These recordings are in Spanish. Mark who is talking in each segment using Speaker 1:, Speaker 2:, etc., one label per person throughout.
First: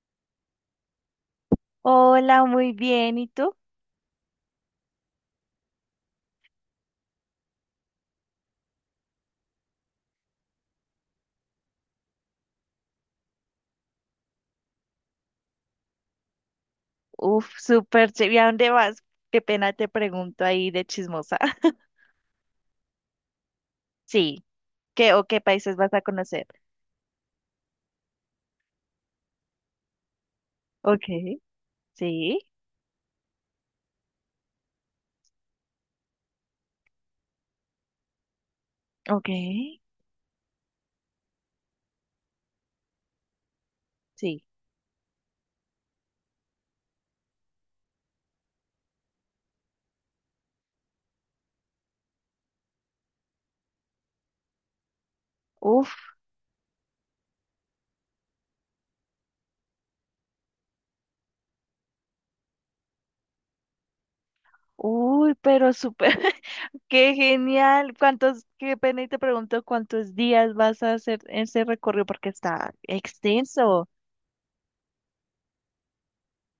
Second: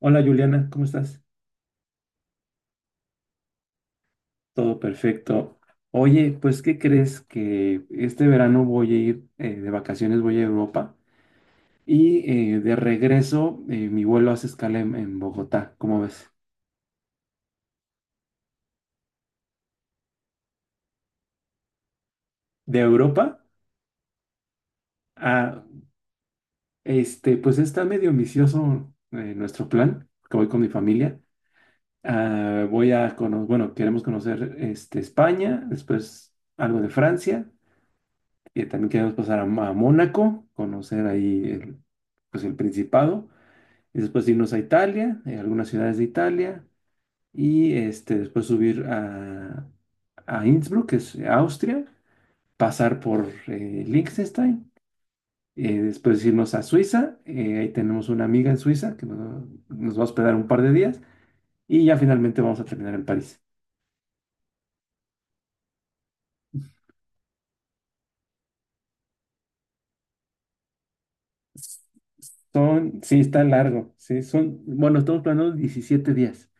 Speaker 1: Hola Juliana, ¿cómo estás?
Speaker 2: Hola, muy bien. ¿Y tú?
Speaker 1: Todo perfecto. Oye, pues ¿qué crees que este verano voy a ir de vacaciones, voy a Europa y de regreso, mi vuelo hace escala en Bogotá, ¿cómo ves?
Speaker 2: Uf, súper chévere. ¿Y a dónde vas? Qué pena te pregunto ahí de chismosa.
Speaker 1: De Europa
Speaker 2: Sí. ¿Qué o qué
Speaker 1: a,
Speaker 2: países vas a conocer?
Speaker 1: este, pues está medio ambicioso, nuestro plan, que voy con mi
Speaker 2: Ok.
Speaker 1: familia.
Speaker 2: Sí.
Speaker 1: Ah, voy a conocer, bueno, queremos conocer este, España, después algo de Francia, y también queremos
Speaker 2: Ok.
Speaker 1: pasar a Mónaco, conocer ahí pues el Principado. Y después
Speaker 2: Sí.
Speaker 1: irnos a Italia, algunas ciudades de Italia, y este, después subir a Innsbruck, que es Austria, pasar por Liechtenstein,
Speaker 2: Uf,
Speaker 1: después irnos a Suiza. Ahí tenemos una amiga en Suiza que nos va a hospedar un par de días, y ya finalmente vamos a terminar en París.
Speaker 2: uy, pero súper. Qué genial. Qué pena y te pregunto, cuántos días vas a hacer ese recorrido porque está
Speaker 1: Son, sí, está
Speaker 2: extenso.
Speaker 1: largo, sí, son, bueno, estamos planeando 17 días.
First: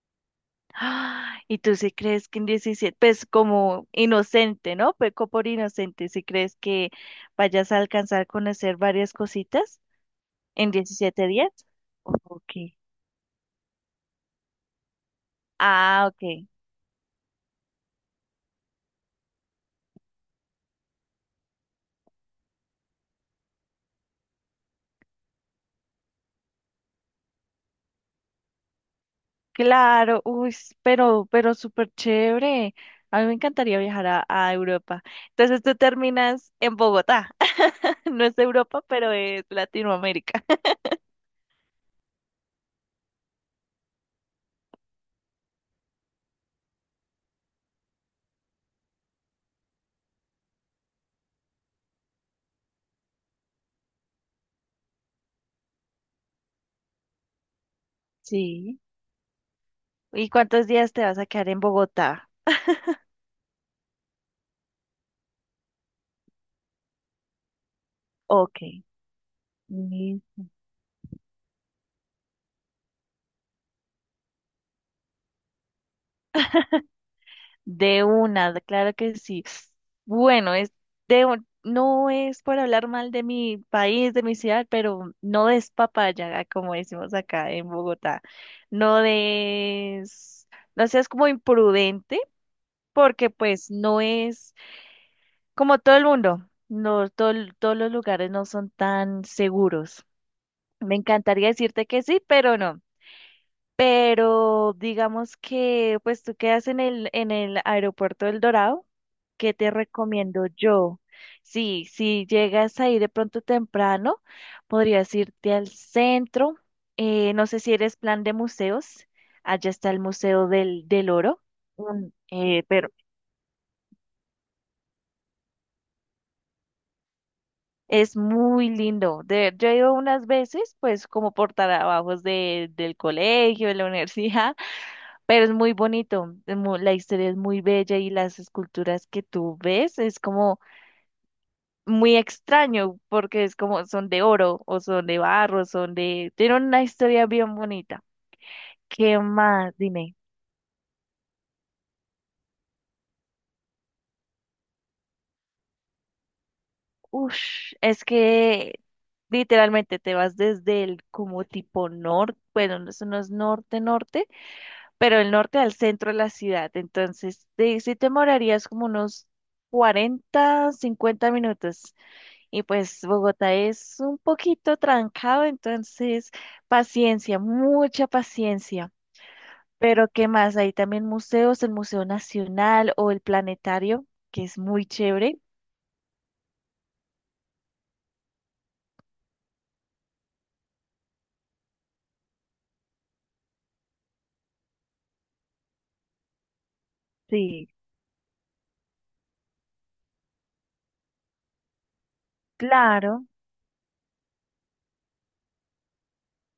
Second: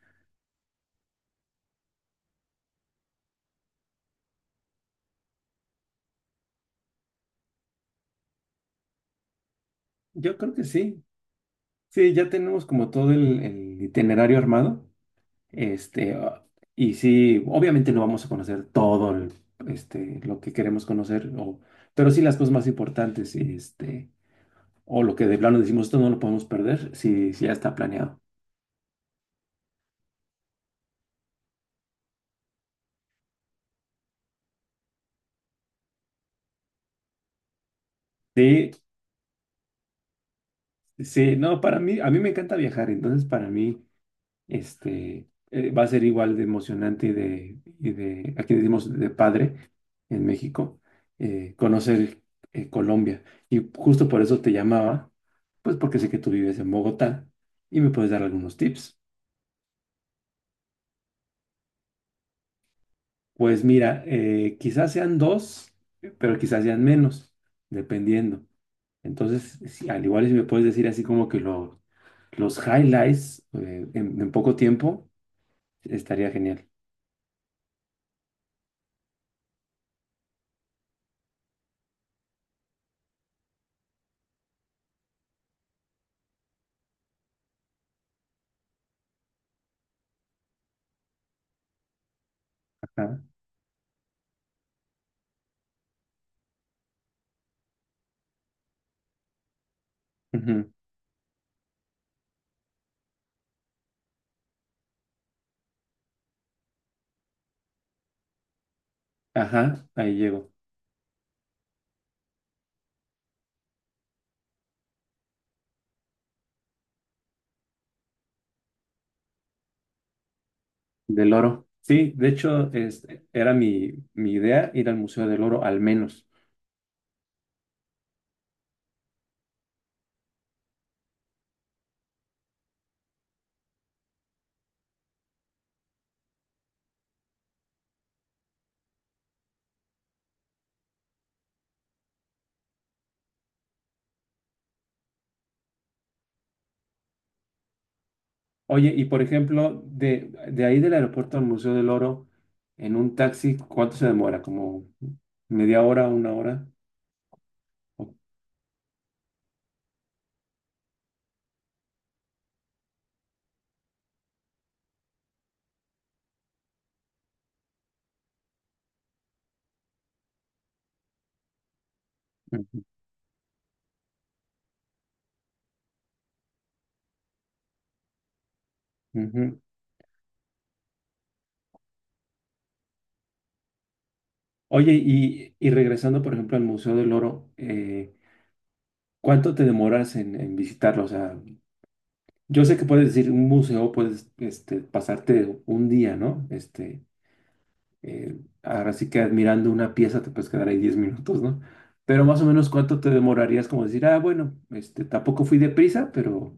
Speaker 2: Ah, y tú sí crees que en 17, pues como inocente, ¿no? Peco por inocente, si crees que vayas a alcanzar a conocer varias cositas
Speaker 1: Yo creo que
Speaker 2: en
Speaker 1: sí,
Speaker 2: 17 días.
Speaker 1: sí, ya
Speaker 2: Ok.
Speaker 1: tenemos como todo el itinerario armado.
Speaker 2: Ah,
Speaker 1: Este, ah,
Speaker 2: ok.
Speaker 1: y sí, obviamente no vamos a conocer este, lo que queremos conocer, pero sí las cosas más importantes, este, o lo que de plano decimos, esto no lo podemos perder, si ya está planeado.
Speaker 2: Claro, uy, pero súper chévere. A mí me encantaría viajar a Europa. Entonces tú terminas en Bogotá. No es
Speaker 1: Sí,
Speaker 2: Europa, pero es Latinoamérica.
Speaker 1: sí, no, para mí, a mí me encanta viajar, entonces para mí. Este, va a ser igual de emocionante y de, aquí decimos de padre en México, conocer Colombia. Y justo por eso te llamaba, pues porque sé que tú vives en Bogotá y me puedes dar algunos
Speaker 2: Sí.
Speaker 1: tips.
Speaker 2: ¿Y cuántos días te vas a quedar en Bogotá?
Speaker 1: Pues mira, quizás sean dos, pero quizás sean menos, dependiendo.
Speaker 2: Ok.
Speaker 1: Entonces, al igual si me puedes decir así como que los highlights, en poco tiempo, estaría genial.
Speaker 2: De una, claro que sí. Bueno, no es por hablar mal de mi país, de mi ciudad, pero no des papaya, ah, como decimos acá en Bogotá. No des, no seas como imprudente,
Speaker 1: Ajá.
Speaker 2: porque pues no es como todo el mundo. No, todos los lugares no son tan seguros.
Speaker 1: Ujú.
Speaker 2: Me encantaría decirte que sí, pero no. Pero digamos que pues tú quedas en el aeropuerto del Dorado. ¿Qué te
Speaker 1: Ajá, ahí
Speaker 2: recomiendo
Speaker 1: llego.
Speaker 2: yo? Sí, si llegas ahí de pronto temprano, podrías irte al centro. No sé si eres plan de museos. Allá está el Museo del
Speaker 1: Del
Speaker 2: Oro.
Speaker 1: oro. Sí,
Speaker 2: un-
Speaker 1: de
Speaker 2: eh,
Speaker 1: hecho,
Speaker 2: pero
Speaker 1: era mi idea ir al Museo del Oro al menos.
Speaker 2: es muy lindo. Yo he ido unas veces, pues como por trabajos del colegio, de la universidad. Pero es muy bonito, la historia es muy bella, y las esculturas que tú ves es como muy extraño porque es como son de oro o son de barro, tienen una historia bien bonita.
Speaker 1: Oye, y
Speaker 2: ¿Qué
Speaker 1: por
Speaker 2: más?
Speaker 1: ejemplo,
Speaker 2: Dime.
Speaker 1: de ahí del aeropuerto al Museo del Oro, en un taxi, ¿cuánto se demora? ¿Como media hora, una hora?
Speaker 2: Ush, es
Speaker 1: O-
Speaker 2: que literalmente te vas desde el como tipo norte, bueno, no, eso no es norte, norte, pero el norte al centro de la ciudad. Entonces, sí te demorarías como unos 40, 50 minutos. Y
Speaker 1: Ujú,
Speaker 2: pues Bogotá es un poquito trancado, entonces paciencia, mucha paciencia.
Speaker 1: ujú.
Speaker 2: Pero ¿qué más? Hay también museos, el Museo Nacional o el Planetario, que es muy
Speaker 1: Oye,
Speaker 2: chévere.
Speaker 1: y regresando, por ejemplo, al Museo del Oro, ¿cuánto te demoras en visitarlo? O sea, yo sé que puedes decir un museo, puedes este, pasarte un día, ¿no? Este,
Speaker 2: Sí,
Speaker 1: ahora sí que admirando una pieza te puedes quedar ahí 10 minutos, ¿no? Pero más o menos cuánto te
Speaker 2: claro.
Speaker 1: demorarías como decir, ah, bueno, este, tampoco fui deprisa, pero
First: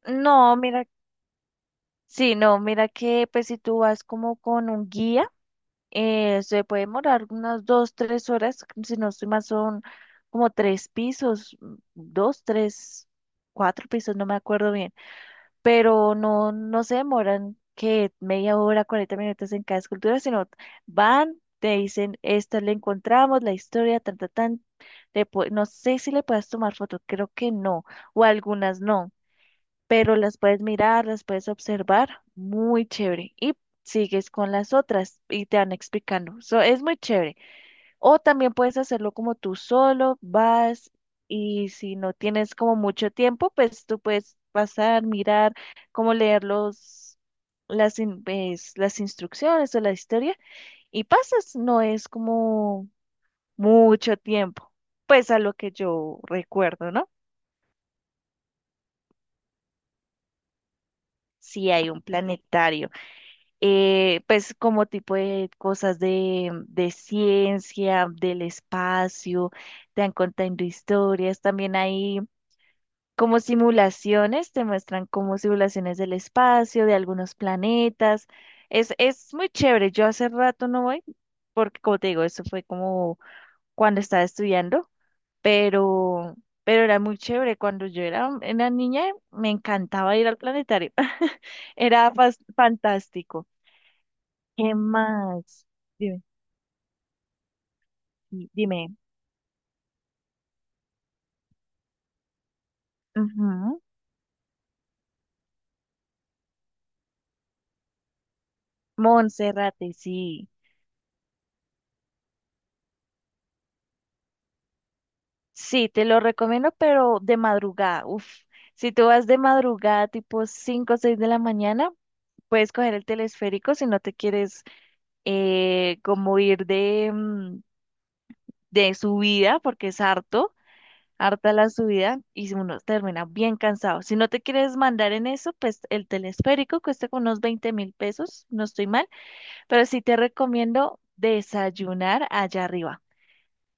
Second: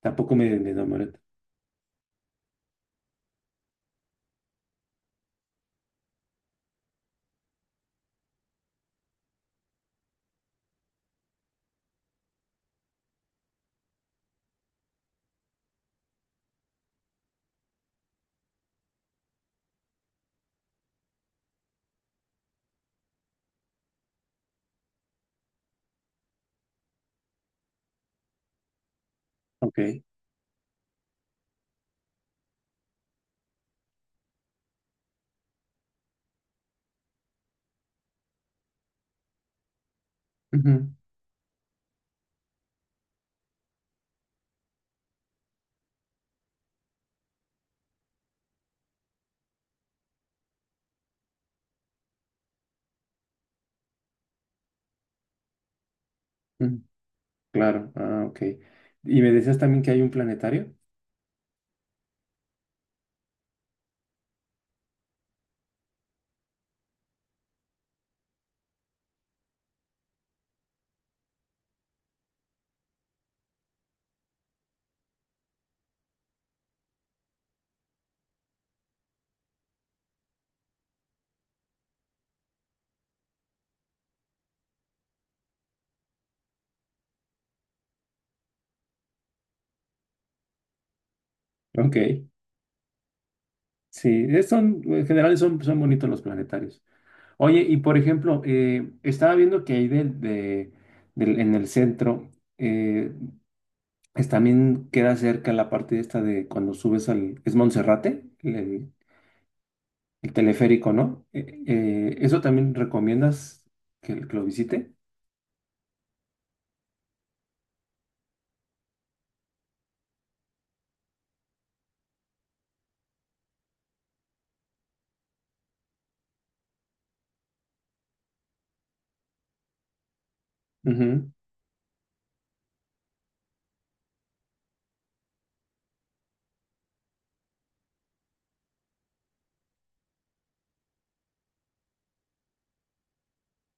Speaker 1: tampoco
Speaker 2: No,
Speaker 1: me
Speaker 2: mira,
Speaker 1: demoré.
Speaker 2: sí, no, mira que pues si tú vas como con un guía, se puede demorar unas 2, 3 horas. Si no estoy mal, son como 3 pisos, 2, 3, 4 pisos, no me acuerdo bien. Pero no se demoran que media hora, 40 minutos en cada escultura, sino van, te dicen, esta la encontramos, la historia, tan, tan, tan. No sé si le puedes tomar fotos, creo que no, o algunas no,
Speaker 1: Ok.
Speaker 2: pero las puedes mirar, las puedes observar, muy chévere. Y sigues con las otras y te van explicando. So, es muy chévere. O también puedes hacerlo como tú solo, vas,
Speaker 1: Ujú,
Speaker 2: y si no tienes como mucho tiempo, pues tú puedes pasar, mirar, cómo leer pues, las instrucciones o la historia, y pasas. No es como mucho tiempo, pues a lo que yo
Speaker 1: ujú,
Speaker 2: recuerdo, ¿no?
Speaker 1: claro, ah, ok. Y me decías también que hay un planetario.
Speaker 2: Si hay un planetario, pues como tipo de cosas de ciencia, del espacio, te han contando historias. También hay como simulaciones, te muestran como simulaciones del espacio, de algunos planetas. Es muy chévere. Yo hace rato no voy, porque como te digo, eso fue como cuando estaba estudiando, pero, pero era muy chévere. Cuando yo era una niña, me encantaba ir al planetario.
Speaker 1: Ok,
Speaker 2: Era fantástico.
Speaker 1: sí,
Speaker 2: ¿Qué
Speaker 1: son, en general son,
Speaker 2: más?
Speaker 1: son bonitos los
Speaker 2: Dime,
Speaker 1: planetarios. Oye, y por ejemplo,
Speaker 2: sí, dime.
Speaker 1: estaba viendo que ahí en el centro, eh,
Speaker 2: Ujú.
Speaker 1: también queda cerca la parte esta de cuando subes al... Es Monserrate,
Speaker 2: Monserrate, sí.
Speaker 1: teleférico, ¿no? ¿Eso también recomiendas que lo visite?
Speaker 2: Sí, te lo recomiendo, pero de madrugada. Uf, si tú vas de madrugada, tipo 5 o 6 de la mañana, puedes coger el telesférico si no te quieres, como ir de, de subida, porque es harto,
Speaker 1: Ujú,
Speaker 2: harta la subida, y si uno termina bien cansado. Si no te quieres mandar en eso, pues el telesférico cuesta como unos 20.000 pesos, no estoy mal, pero sí te recomiendo desayunar allá arriba.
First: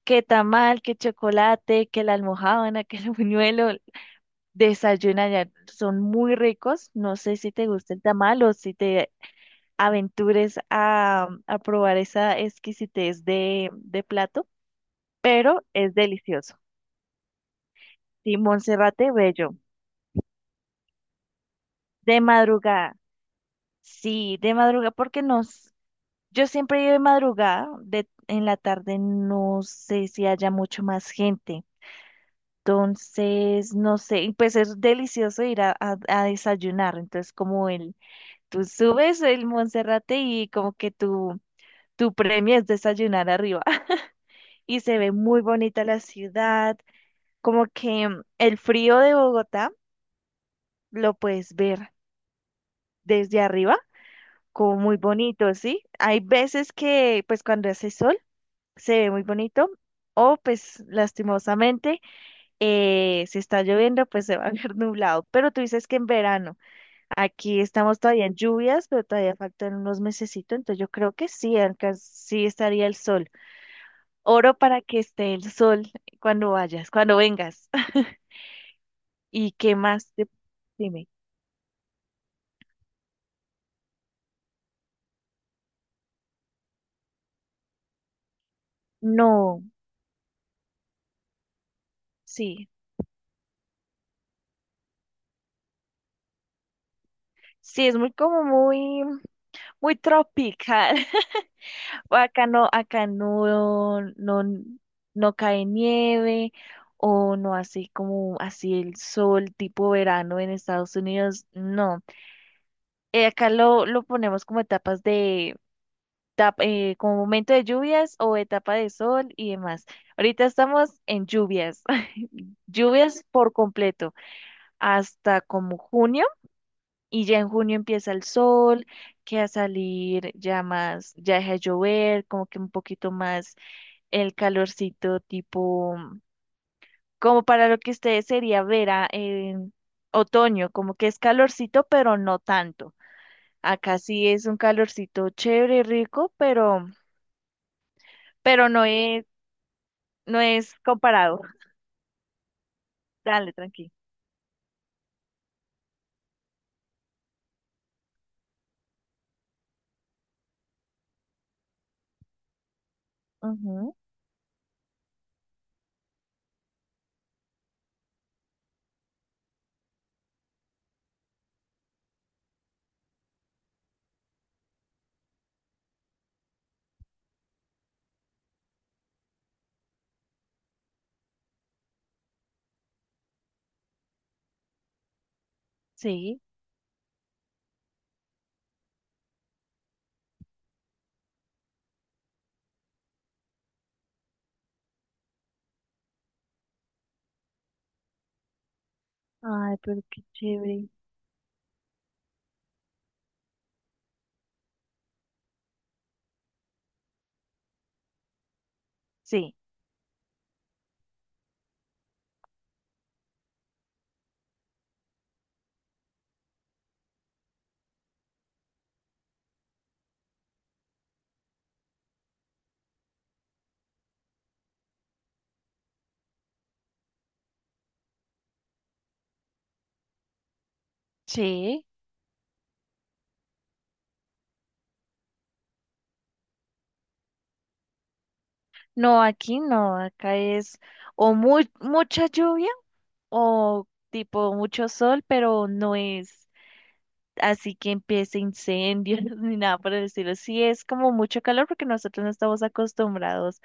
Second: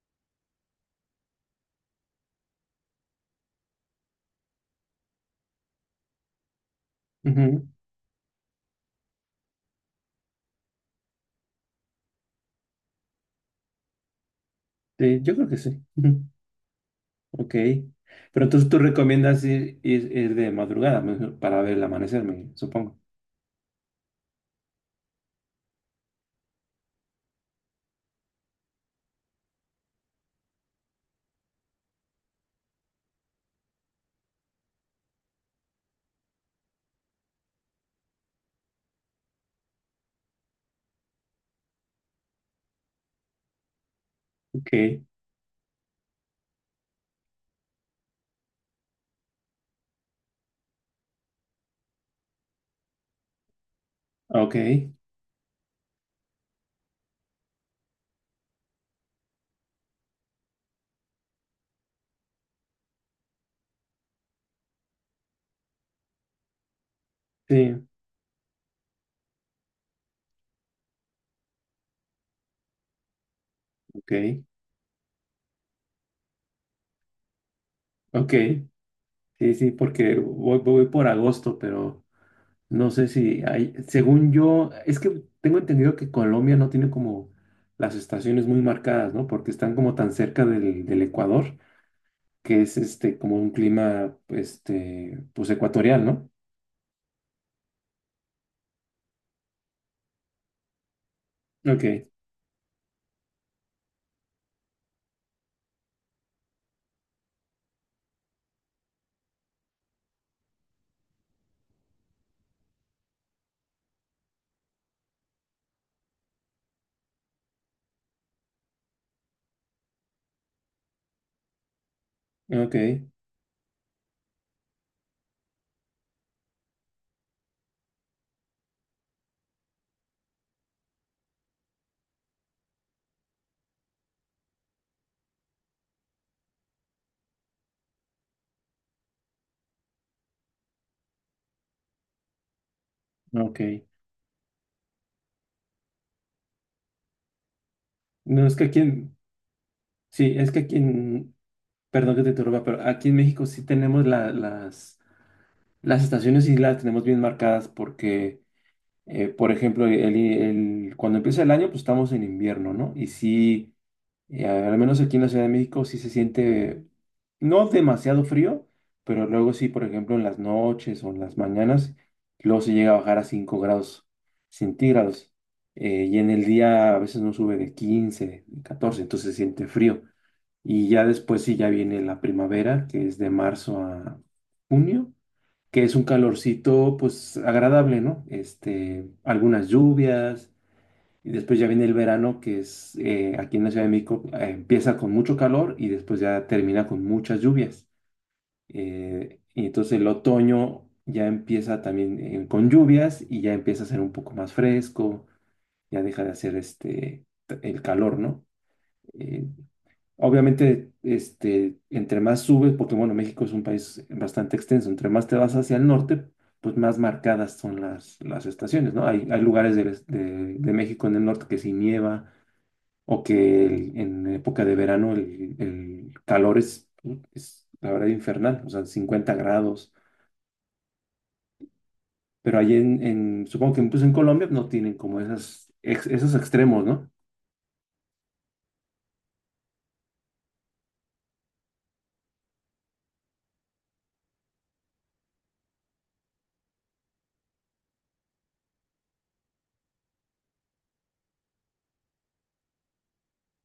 Speaker 2: Que tamal, que chocolate, que la almojábana, que el buñuelo. Desayuna ya, son muy ricos. No sé si
Speaker 1: ujú.
Speaker 2: te gusta el tamal o si te aventures a probar esa exquisitez de plato,
Speaker 1: Sí, yo creo que
Speaker 2: pero
Speaker 1: sí.
Speaker 2: es
Speaker 1: Ujú.
Speaker 2: delicioso.
Speaker 1: Ok.
Speaker 2: Sí,
Speaker 1: Pero entonces tú
Speaker 2: Monserrate
Speaker 1: recomiendas
Speaker 2: bello,
Speaker 1: ir de madrugada, para ver el
Speaker 2: de
Speaker 1: amanecer, me
Speaker 2: madrugada.
Speaker 1: supongo.
Speaker 2: Sí, de madrugada, porque yo siempre iba de madrugada, en la tarde no sé si haya mucho más gente. Entonces, no sé, y pues es delicioso ir a desayunar. Entonces, como el tú subes el Monserrate y como que tu premio es desayunar arriba. Y
Speaker 1: Ok,
Speaker 2: se ve muy bonita la ciudad, como que el frío de Bogotá lo puedes ver desde arriba,
Speaker 1: ok,
Speaker 2: como muy bonito, ¿sí? Hay veces que pues cuando hace sol se ve muy bonito. O pues lastimosamente, si está lloviendo, pues se va a ver nublado. Pero tú dices que en verano. Aquí
Speaker 1: sí,
Speaker 2: estamos todavía en lluvias, pero todavía faltan unos mesecitos, entonces yo creo que sí, acá sí estaría el sol.
Speaker 1: ok,
Speaker 2: Oro para que esté el sol cuando vayas, cuando vengas.
Speaker 1: ok.
Speaker 2: ¿Y
Speaker 1: Sí, sí,
Speaker 2: qué más?
Speaker 1: porque
Speaker 2: te-
Speaker 1: voy por
Speaker 2: Dime.
Speaker 1: agosto, pero no sé si hay, según yo, es que tengo entendido que Colombia no tiene como las estaciones muy marcadas, ¿no? Porque
Speaker 2: No,
Speaker 1: están como tan cerca del Ecuador, que
Speaker 2: sí.
Speaker 1: es este como un clima, este, pues ecuatorial, ¿no?
Speaker 2: Sí, es muy como muy, muy tropical.
Speaker 1: Ok,
Speaker 2: O acá no, acá no, no cae nieve, o no así como así el sol tipo verano en Estados Unidos, no. Acá lo ponemos como etapas de como momento de lluvias o etapa de sol y demás. Ahorita estamos en lluvias,
Speaker 1: ok,
Speaker 2: lluvias por completo, hasta como junio, y ya en junio empieza el sol, que a salir ya más, ya deja de llover, como que un poquito más el calorcito tipo, como para lo que ustedes sería otoño, como que es calorcito, pero no tanto.
Speaker 1: ok.
Speaker 2: Acá sí es un calorcito chévere, rico, pero...
Speaker 1: No, es que
Speaker 2: Pero
Speaker 1: aquí
Speaker 2: no
Speaker 1: en,
Speaker 2: es...
Speaker 1: sí,
Speaker 2: No
Speaker 1: es que
Speaker 2: es
Speaker 1: aquí en,
Speaker 2: comparado.
Speaker 1: perdón que te interrumpa, pero aquí en México
Speaker 2: Dale,
Speaker 1: sí
Speaker 2: tranqui.
Speaker 1: tenemos las estaciones y las tenemos bien marcadas porque... Por ejemplo, cuando empieza el año, pues estamos en invierno, ¿no? Y sí,
Speaker 2: Ujú.
Speaker 1: al menos aquí en la Ciudad de México sí se siente no demasiado frío, pero luego sí, por ejemplo, en las noches o en las mañanas, luego se llega a bajar a 5 grados centígrados. Y en el día a veces no sube de 15, 14, entonces se siente frío. Y ya después sí, ya viene la primavera, que es de marzo a junio, que es un
Speaker 2: Sí.
Speaker 1: calorcito pues agradable, ¿no? Este, algunas lluvias, y después ya viene el verano, que es, aquí en la Ciudad de México, empieza con mucho calor y después ya termina con muchas lluvias. Y
Speaker 2: Ay,
Speaker 1: entonces
Speaker 2: pero
Speaker 1: el
Speaker 2: qué
Speaker 1: otoño
Speaker 2: chévere.
Speaker 1: ya empieza también, con lluvias, y ya empieza a ser un poco más fresco, ya deja de hacer el calor, ¿no? Eh,
Speaker 2: Sí,
Speaker 1: Obviamente, este, entre más subes, porque bueno, México es un país bastante extenso, entre más te vas hacia el norte, pues más marcadas son las estaciones, ¿no? Hay lugares de México en el norte que sí nieva o que en época de verano el calor es, la verdad, infernal, o sea, 50 grados,
Speaker 2: sí.
Speaker 1: pero ahí en, supongo que incluso en Colombia no tienen como esos extremos, ¿no?
Speaker 2: No, aquí no, acá es o muy, mucha lluvia o tipo mucho sol, pero no es así que empiece incendios ni nada por el estilo. Sí, es como mucho calor porque nosotros no estamos acostumbrados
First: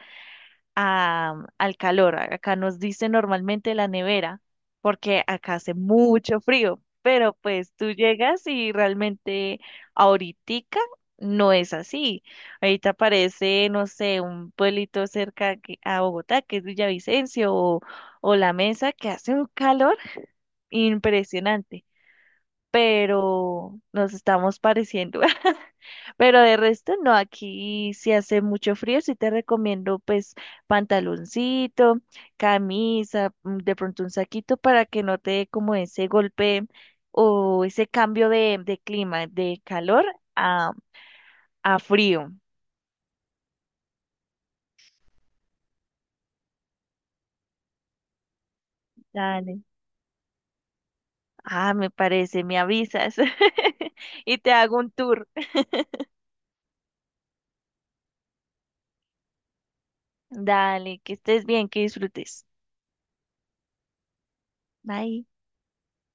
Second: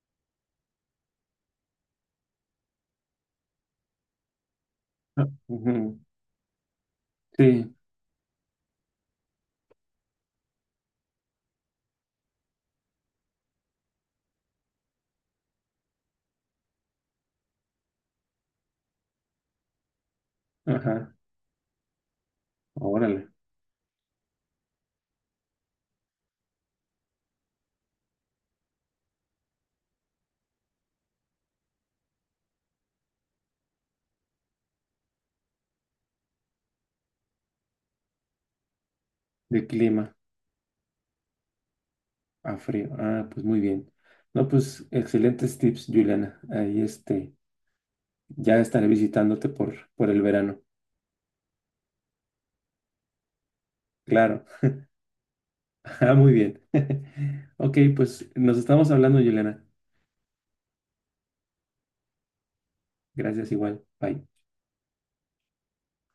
Speaker 2: al calor. Acá nos dice normalmente la nevera, porque
Speaker 1: Ah,
Speaker 2: acá hace
Speaker 1: ujú,
Speaker 2: mucho frío, pero pues
Speaker 1: sí,
Speaker 2: tú llegas y realmente ahoritica no es así. Ahorita aparece, no sé, un pueblito cerca a Bogotá, que es Villavicencio, o La Mesa, que hace un calor
Speaker 1: ajá,
Speaker 2: impresionante,
Speaker 1: órale,
Speaker 2: pero nos estamos pareciendo. Pero de resto no, aquí si hace mucho frío, sí te recomiendo pues pantaloncito, camisa, de pronto un saquito para que no te dé como ese golpe o ese cambio de clima, de
Speaker 1: de
Speaker 2: calor
Speaker 1: clima.
Speaker 2: a, a frío.
Speaker 1: A frío. Ah, pues muy bien. No, pues excelentes tips, Juliana. Ahí este, ya estaré visitándote
Speaker 2: Dale.
Speaker 1: por, el verano.
Speaker 2: Ah, me parece, me avisas. Y
Speaker 1: Claro.
Speaker 2: te hago un tour.
Speaker 1: Ah, muy bien. Ok, pues nos estamos hablando, Juliana.
Speaker 2: Dale, que estés bien, que disfrutes.
Speaker 1: Gracias igual. Bye.
Speaker 2: Bye.